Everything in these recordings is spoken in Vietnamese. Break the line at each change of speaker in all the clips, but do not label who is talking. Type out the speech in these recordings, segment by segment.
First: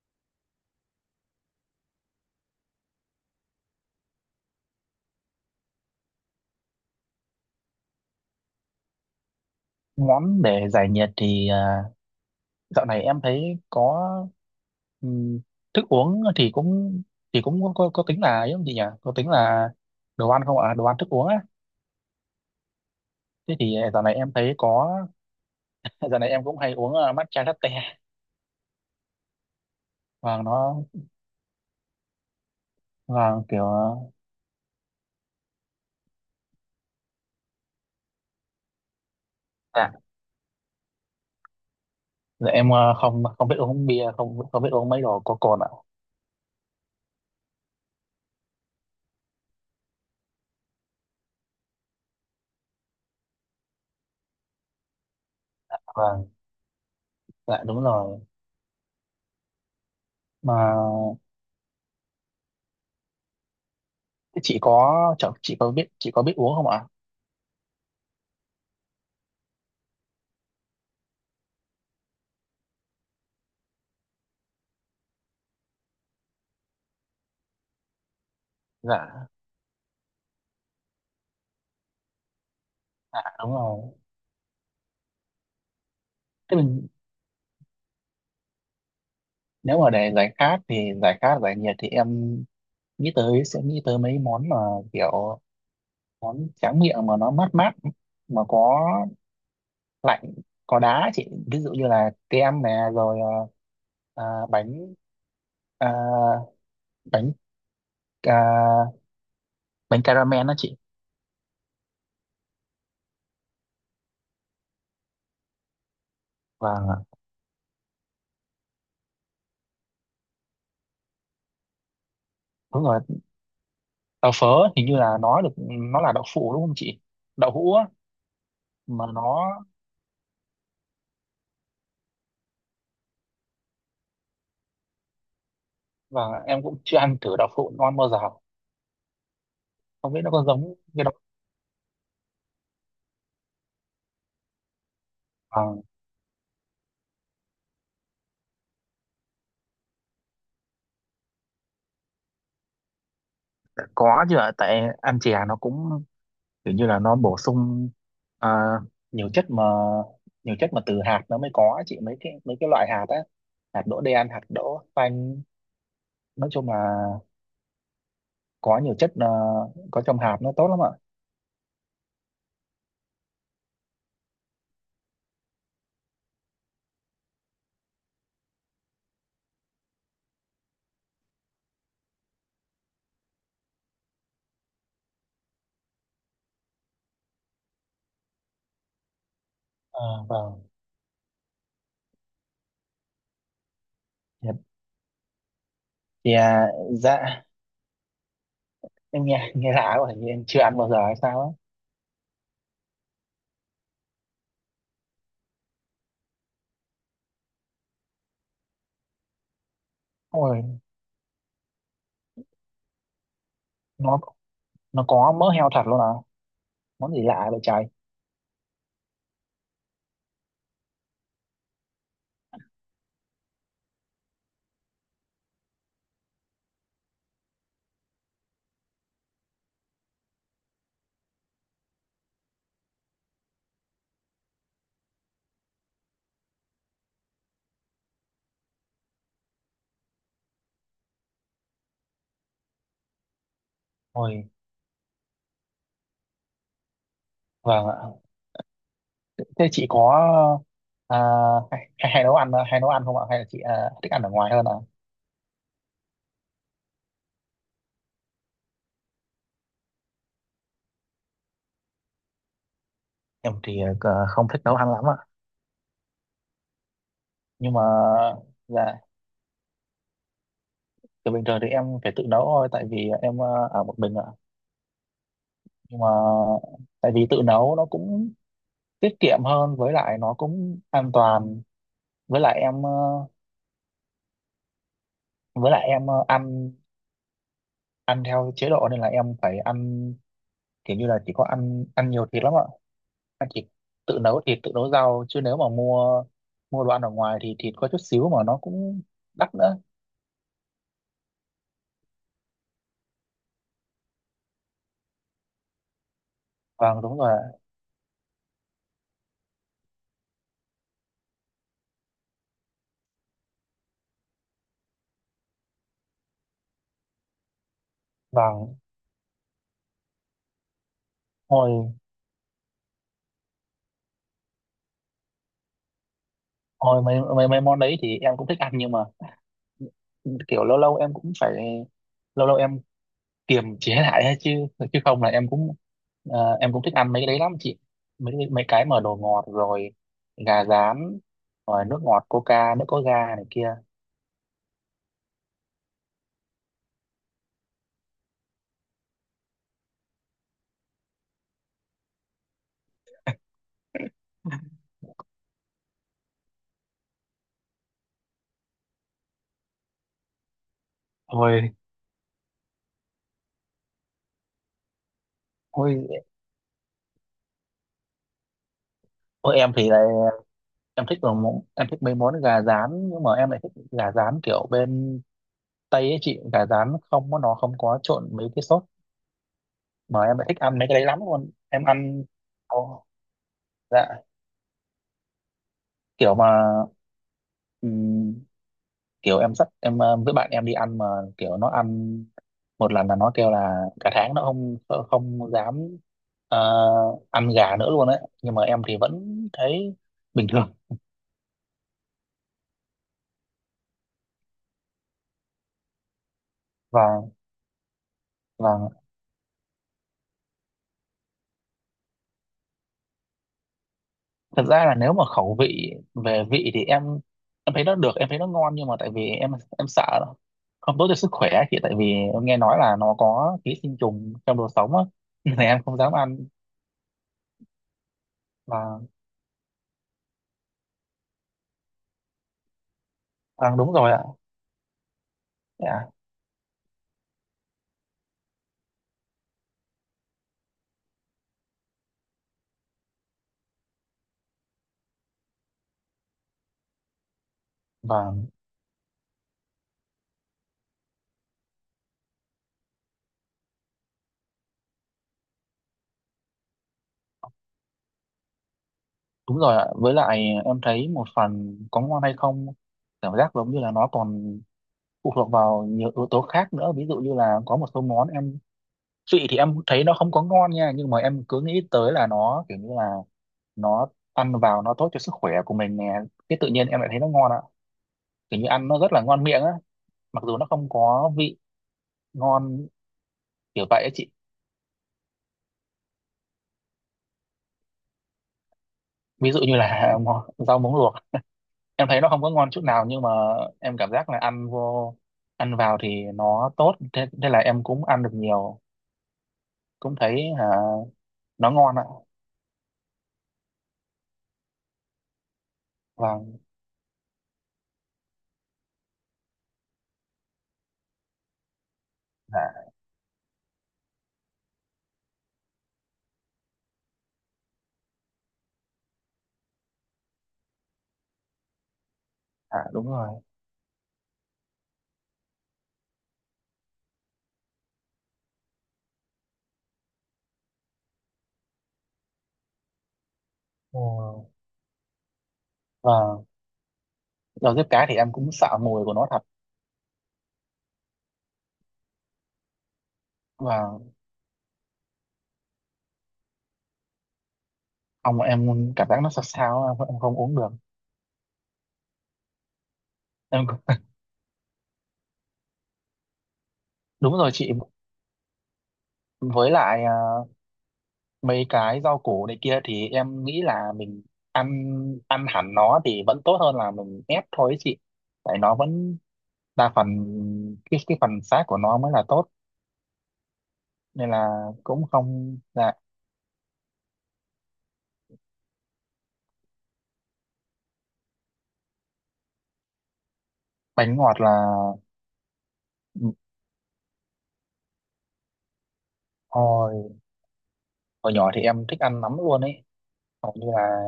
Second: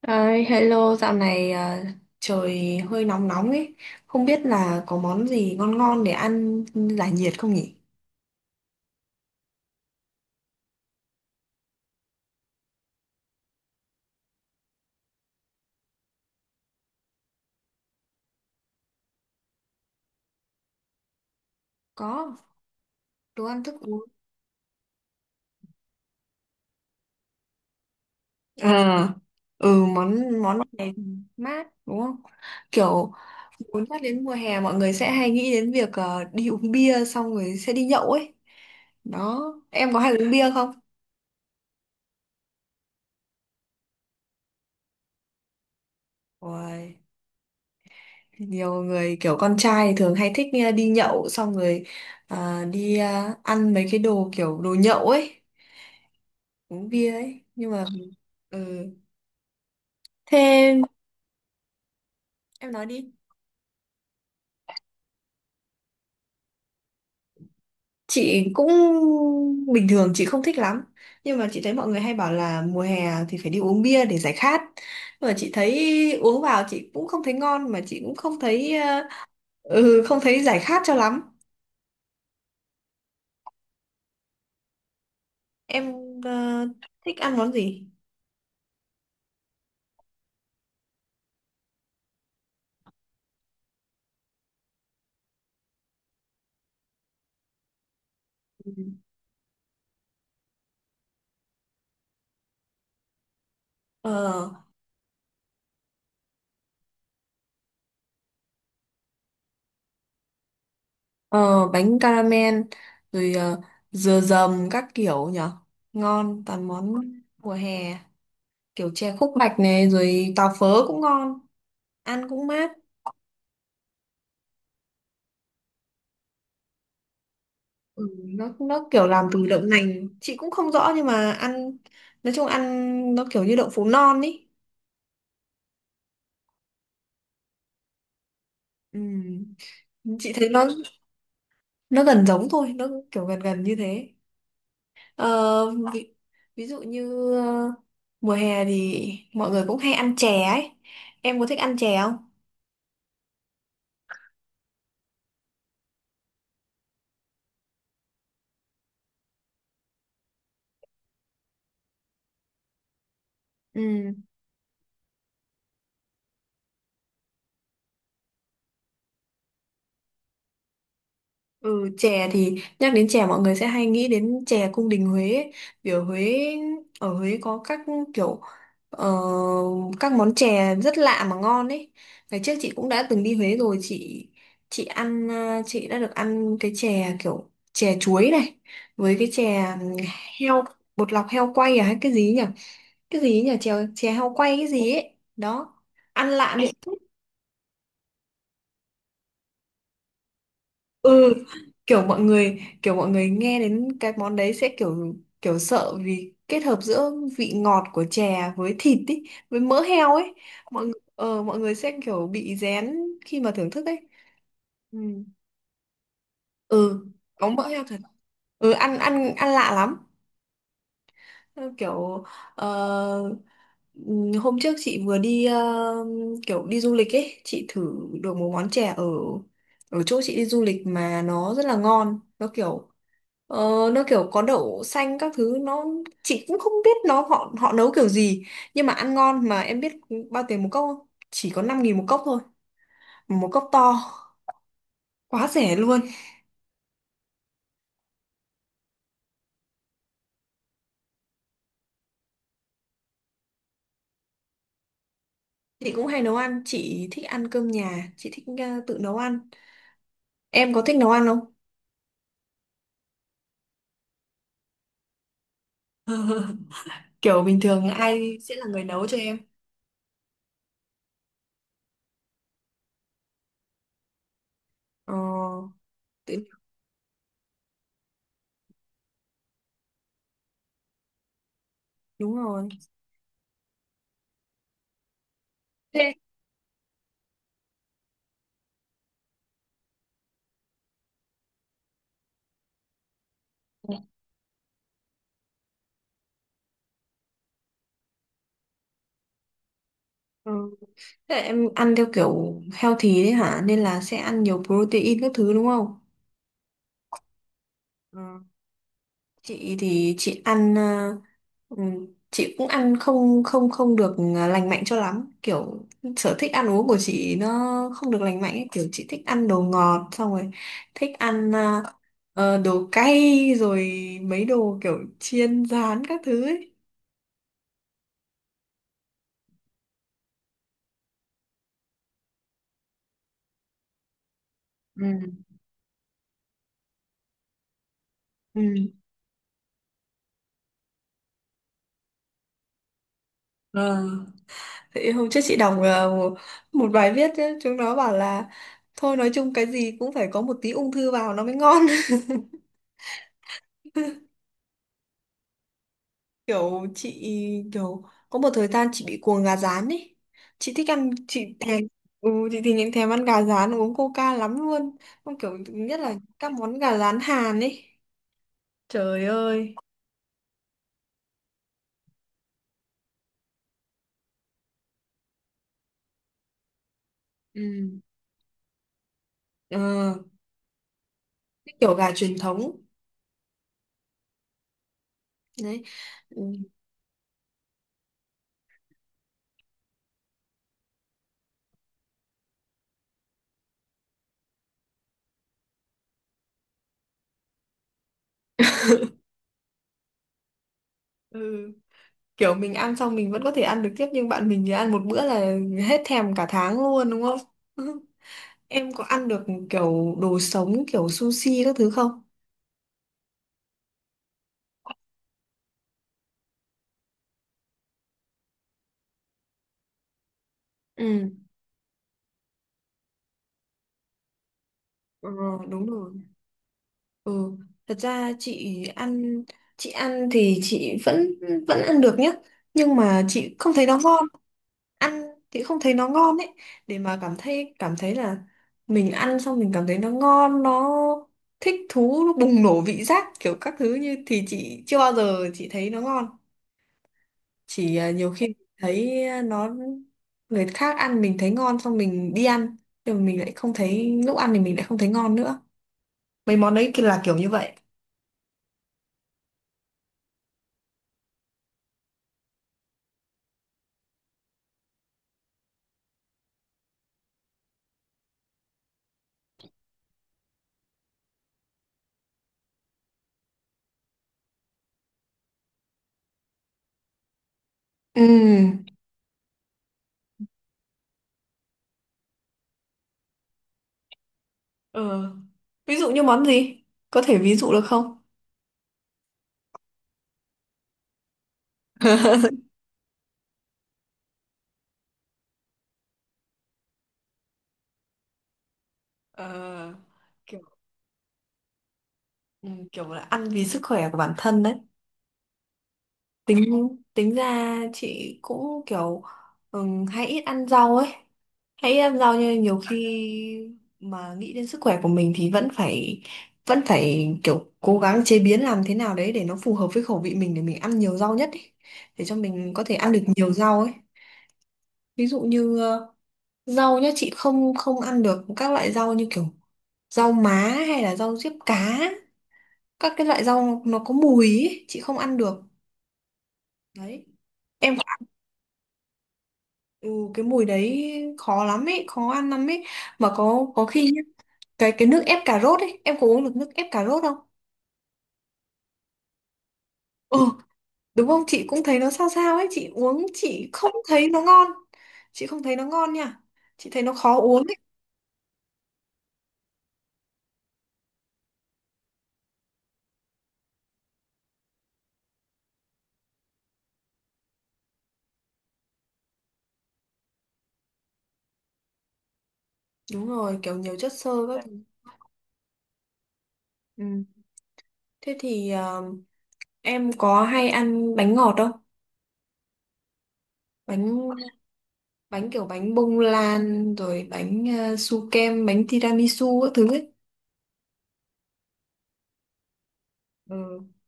Ơi, hello, dạo này à, trời hơi nóng nóng ấy. Không biết là có món gì ngon ngon để ăn giải nhiệt không nhỉ?
Ngắm để giải nhiệt thì dạo này em thấy có ừm, thức uống thì cũng có tính là ấy không chị nhỉ? Có tính là đồ ăn không ạ? Đồ ăn thức uống á.
Có, đồ
Thế
ăn thức
thì
uống.
dạo này em cũng hay uống matcha latte.
À, ừ, món
và
món
nó
này mát đúng không? Kiểu
và kiểu
muốn nhắc
uh,
đến mùa hè mọi người sẽ hay nghĩ đến việc đi uống bia xong rồi sẽ đi nhậu ấy. Đó,
dạ
em có hay uống bia không?
dạ em, không không biết uống bia, không không biết uống mấy đồ có cồn ạ.
Ôi. Nhiều người kiểu con trai thường hay thích đi nhậu xong rồi đi ăn mấy cái đồ kiểu đồ nhậu ấy,
Vâng,
uống bia ấy,
dạ
nhưng
đúng
mà
rồi.
ừ.
Mà
Thế em nói đi.
thế chị có biết uống không ạ?
Chị cũng bình thường chị không thích lắm, nhưng mà chị thấy mọi người hay bảo là mùa hè thì phải đi uống bia để giải khát, nhưng mà chị thấy uống vào chị cũng không thấy ngon, mà chị cũng không thấy
Dạ,
không thấy giải khát cho lắm.
dạ đúng rồi.
Em
Thế
ờ,
mình
thích ăn món gì
Nếu mà để giải khát giải nhiệt thì em nghĩ tới sẽ nghĩ tới mấy món mà kiểu món tráng miệng mà nó mát mát, mà có lạnh, có đá chị, ví dụ như là kem nè, rồi ờ, à,
ờ
bánh à, bánh à, bánh caramel đó chị.
Ờ, Bánh caramel, rồi dừa dầm các kiểu nhở, ngon toàn món
và
mùa hè, kiểu chè khúc bạch này rồi tàu phớ cũng ngon, ăn cũng mát.
Đúng rồi, đậu phớ hình như là nó được, nó là đậu phụ đúng không chị, đậu hũ á.
Nó kiểu
Mà
làm từ
nó
đậu nành, chị cũng không rõ, nhưng mà ăn nói chung ăn nó kiểu như đậu phụ non ý.
và Em cũng chưa ăn thử đậu phụ non bao giờ,
Ừ.
không biết nó
Chị
có
thấy nó
giống cái đậu
nó gần giống thôi, nó kiểu gần gần như thế. ờ,
à,
ví, ví dụ như mùa hè thì mọi người cũng hay ăn chè ấy, em có thích ăn chè không?
có chứ ạ, tại ăn chè nó cũng kiểu như là nó bổ sung à, nhiều chất mà, từ hạt nó mới có chị, mấy cái, loại hạt á, hạt đỗ
Ừ.
đen, hạt đỗ xanh. Nói chung là có nhiều chất có trong hạt nó tốt lắm ạ.
Ừ, chè thì nhắc đến chè mọi người sẽ hay nghĩ đến chè cung đình Huế ấy. Vì ở Huế, có các kiểu ờ, các món chè rất lạ mà ngon ấy. Ngày trước chị cũng đã từng đi Huế rồi, chị ăn, chị đã được ăn cái chè kiểu chè chuối này, với cái chè
À,
heo
vâng.
bột lọc, heo quay à hay cái gì nhỉ? Cái gì nhỉ? Chè chè heo
Dạ-
quay cái gì ấy. Đó. Ăn
thì
lạ
à,
miệng.
dạ em nghe nghe lạ quá, hình như em chưa ăn bao giờ hay
ừ
sao á.
kiểu mọi người nghe đến cái món đấy sẽ kiểu kiểu sợ, vì kết hợp giữa vị ngọt của chè với thịt ý, với mỡ heo ấy,
Ôi,
mọi người sẽ kiểu bị rén khi mà thưởng thức ấy.
nó
Ừ,
nó có mỡ heo thật luôn à?
ừ.
Món gì lạ
Có
vậy
mỡ heo
trời!
thật. Ăn ăn ăn lạ lắm, kiểu ờ, hôm trước chị vừa đi, kiểu đi du lịch ấy, chị thử được một món chè ở ở chỗ chị đi du lịch mà nó rất là ngon, nó kiểu ờ, nó kiểu có đậu xanh các thứ, nó chị cũng không biết nó họ họ nấu kiểu gì nhưng mà ăn ngon. Mà em biết bao tiền một cốc không, chỉ có 5.000 một cốc thôi, một cốc to,
Ôi,
quá rẻ luôn.
vâng ạ. Thế chị có à, hay nấu ăn không ạ, hay là chị thích ăn ở ngoài hơn ạ?
Chị cũng hay nấu ăn, chị thích ăn cơm nhà, chị thích tự nấu ăn. Em có thích nấu ăn không?
Em thì không thích nấu ăn lắm ạ.
Kiểu bình
Nhưng mà
thường ai sẽ là người
dạ
nấu cho em?
từ bình thường thì em phải tự nấu thôi, tại vì em ở một mình ạ.
Ờ,
Nhưng mà
Tự nhiên-
tại vì tự nấu nó cũng tiết kiệm hơn, với lại nó cũng an toàn.
Đúng
với lại
rồi.
em ờ, với lại em
Thế
ăn ăn theo chế độ nên là em phải ăn kiểu như là chỉ có ăn ăn nhiều thịt lắm ạ, ăn chỉ tự nấu thịt, tự nấu rau, chứ nếu mà mua mua đồ ăn ở ngoài thì thịt có chút xíu mà nó cũng đắt nữa.
Ừ. Thế là em ăn theo kiểu healthy đấy hả? Nên là sẽ ăn nhiều protein các thứ đúng không?
Vâng đúng rồi ạ.
Ừ. Chị thì chị ăn ờ, chị cũng ăn không không không được lành mạnh cho lắm. Kiểu sở thích ăn uống của chị nó không được lành mạnh ấy.
Vâng,
Kiểu chị thích ăn đồ ngọt, xong rồi thích ăn
thôi.
đồ cay, rồi mấy đồ kiểu chiên rán các thứ ấy.
Ôi, mấy, mấy mấy món đấy thì em cũng thích ăn, nhưng mà kiểu lâu lâu em cũng phải lâu lâu em kiềm chế lại ấy chứ chứ không là em cũng thích ăn mấy cái đấy lắm chị, mấy mấy cái
Ừ.
mà đồ ngọt, rồi gà rán, rồi nước ngọt coca, nước có ga này kia.
Ờ. Thì hôm trước chị đọc, bài viết ấy, chúng nó bảo là thôi nói chung cái gì cũng phải có một tí ung thư vào nó mới ngon. kiểu chị kiểu có một thời gian chị bị cuồng gà rán ấy, chị thích ăn, chị
Ôi,
thèm, chị thì những thèm ăn gà rán uống coca lắm luôn, không kiểu nhất là
ôi,
các món gà rán Hàn ấy, trời
ôi, em
ơi.
thì lại em thích đồ món em thích mấy món gà rán, nhưng mà em lại thích gà rán kiểu bên Tây ấy chị, gà rán không có- nó không có
Ừ.
trộn mấy cái sốt,
ờ,
mà em lại thích ăn mấy cái đấy lắm luôn
cái
em
kiểu gà
ăn
truyền thống
Ồ, dạ,
đấy.
kiểu
Ừ.
mà ừm, kiểu em dắt em với bạn em đi ăn mà kiểu nó ăn một lần là nó kêu là cả tháng nó không không dám ờ, ăn gà nữa luôn đấy, nhưng mà em thì vẫn thấy bình thường.
Ừ. Kiểu mình ăn xong mình vẫn có thể ăn được tiếp, nhưng bạn mình thì ăn một bữa là hết thèm cả tháng luôn đúng
và
không?
và
Em có ăn được kiểu đồ sống, kiểu sushi các thứ không?
thật ra là nếu mà khẩu vị về vị thì em thấy nó được, em thấy nó ngon, nhưng mà tại vì em sợ nó không tốt cho sức
Ừ.
khỏe chị, tại vì em nghe nói là nó có ký sinh trùng trong đồ sống á
Ờ
nên là em
Đúng
không
rồi.
dám ăn.
Ừ, thật ra chị
và
ăn chị ăn thì chị vẫn vẫn ăn được nhá, nhưng mà chị không
ăn
thấy
đúng
nó
rồi ạ.
ngon. Ăn thì không thấy nó
Dạ.
ngon ấy. Để mà cảm thấy là mình ăn xong mình cảm thấy nó ngon, nó thích thú, nó bùng nổ vị giác kiểu các thứ như thì chị chưa bao giờ chị thấy nó ngon, chỉ
và
nhiều khi thấy nó, người khác ăn mình thấy ngon, xong mình đi ăn nhưng mà mình lại không thấy, lúc ăn thì mình lại không thấy ngon nữa. Mấy món đấy kia là kiểu như vậy.
Đúng rồi ạ, với lại em thấy một phần có ngon hay không cảm giác giống như là nó còn phụ thuộc vào nhiều yếu tố khác nữa, ví dụ như là có một số món chị thì em thấy nó không có ngon nha, nhưng mà em cứ nghĩ tới là nó kiểu như là nó ăn vào nó tốt cho sức khỏe của mình nè, cái tự nhiên em lại thấy nó ngon ạ. Kiểu như
Ừ.
ăn nó rất là ngon miệng á, mặc dù nó không có vị ngon kiểu vậy á chị.
ờ Ví dụ như món gì, có thể ví dụ được không?
Ví dụ như là rau muống luộc, em thấy nó không có ngon chút nào, nhưng mà em cảm giác là ăn vào thì nó tốt, thế là em cũng ăn được nhiều,
Ờ,
cũng thấy
kiểu
hả, nó ngon ạ.
ừ, kiểu là ăn vì sức khỏe của bản thân đấy.
và
Tính tính ra chị cũng kiểu hay ít ăn rau ấy, hay ít ăn rau nhưng nhiều
dạ,
khi mà nghĩ đến sức khỏe của mình thì vẫn phải kiểu cố gắng chế biến làm thế nào đấy để nó phù hợp với khẩu vị mình, để mình ăn nhiều rau nhất ấy. Để cho mình có
dạ,
thể
đúng
ăn được
rồi.
nhiều rau ấy. Ví dụ như rau nhá, chị không không ăn được các loại rau như kiểu rau má, hay là rau diếp cá, các cái loại rau nó
Ừ.
có mùi ấy, chị không ăn được
và
đấy
rau diếp
em.
cá thì em cũng sợ mùi của nó thật.
Ừ, cái mùi đấy khó lắm ấy, khó ăn lắm ấy. Mà có
và
khi nhá, cái nước ép cà rốt ấy, em có uống được nước ép cà rốt không?
ông em cảm giác nó sao sao, em không
Ừ,
uống được.
đúng không? Chị cũng thấy nó sao sao ấy, chị uống
em
chị không
cũng-
thấy nó ngon. Chị không thấy nó ngon nha. Chị thấy nó
Đúng
khó
rồi
uống
chị,
ấy.
với lại mấy cái rau củ này kia thì em nghĩ là mình ăn ăn hẳn nó thì vẫn tốt hơn là mình ép thôi ấy chị, tại nó vẫn đa phần cái phần xác của nó mới là tốt,
Đúng rồi, kiểu nhiều chất xơ
nên
các
là
thứ.
cũng không là.
Ừ. Thế thì em có hay ăn bánh ngọt không?
Bánh ngọt
Bánh
là.
bánh kiểu bánh bông
Ừ,
lan, rồi bánh su kem, bánh tiramisu các thứ
hồi
ấy.
hồi nhỏ thì em thích ăn lắm luôn ấy, hầu như
Ừ.
là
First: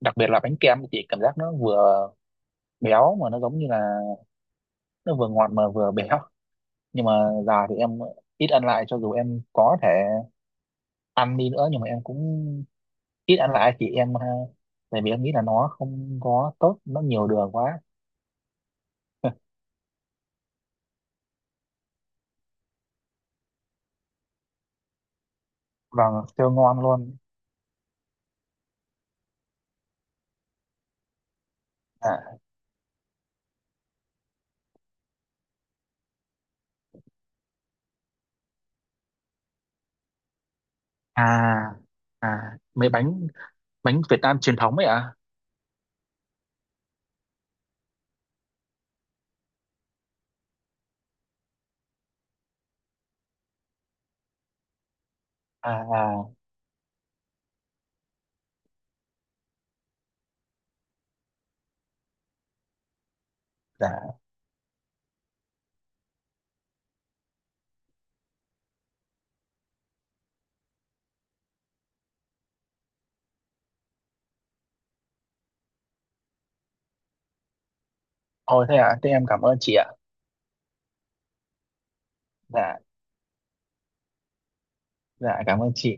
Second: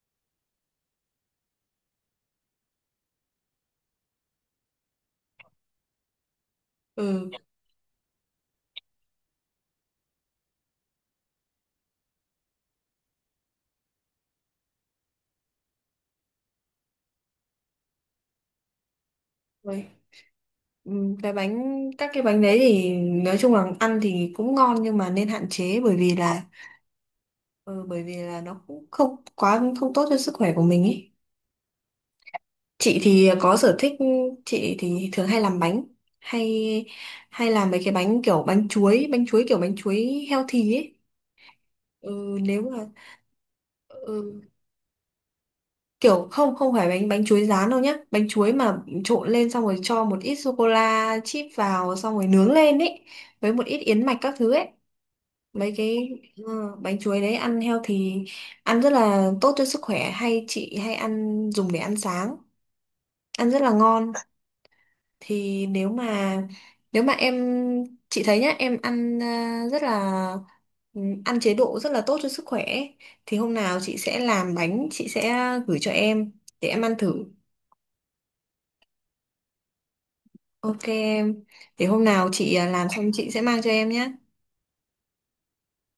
đặc biệt là bánh kem thì cảm giác nó vừa béo mà nó giống như là nó vừa ngọt mà vừa béo. Nhưng mà
Ừ.
giờ thì em ít ăn lại, cho dù em có thể ăn đi nữa nhưng mà em cũng ít ăn lại chị em tại vì em nghĩ là nó không có tốt, nó nhiều đường quá
Ui, ừ, cái bánh, cái bánh đấy thì nói chung là ăn thì cũng ngon, nhưng mà nên hạn chế, bởi vì
vâng
là
siêu ngon luôn.
ừ, bởi vì là nó cũng không quá không tốt cho sức khỏe của mình ấy.
à
Chị thì có sở thích, chị thì thường hay làm bánh, hay hay làm mấy cái bánh kiểu bánh chuối, kiểu bánh chuối healthy ấy.
à
ừ,
à
nếu mà
mấy bánh bánh Việt Nam
ừ,
truyền thống ấy ạ.
kiểu không không phải bánh bánh chuối rán đâu nhá, bánh chuối mà trộn lên xong rồi cho một ít sô cô la chip vào xong rồi nướng lên ấy, với một ít yến mạch các thứ ấy,
à
mấy cái
à à,
bánh chuối đấy ăn healthy, ăn rất là tốt cho sức khỏe, chị hay ăn dùng để ăn sáng, ăn rất là ngon.
dạ
Thì nếu mà em chị thấy nhá, em ăn rất là, ăn chế độ rất là tốt cho sức khỏe ấy. Thì hôm nào chị sẽ làm bánh, chị sẽ gửi cho em để em ăn thử.
Ôi thế ạ, thế em cảm ơn chị ạ.
Ok em. Để hôm nào chị
Dạ,
làm xong chị sẽ mang cho em nhé.
dạ cảm ơn chị.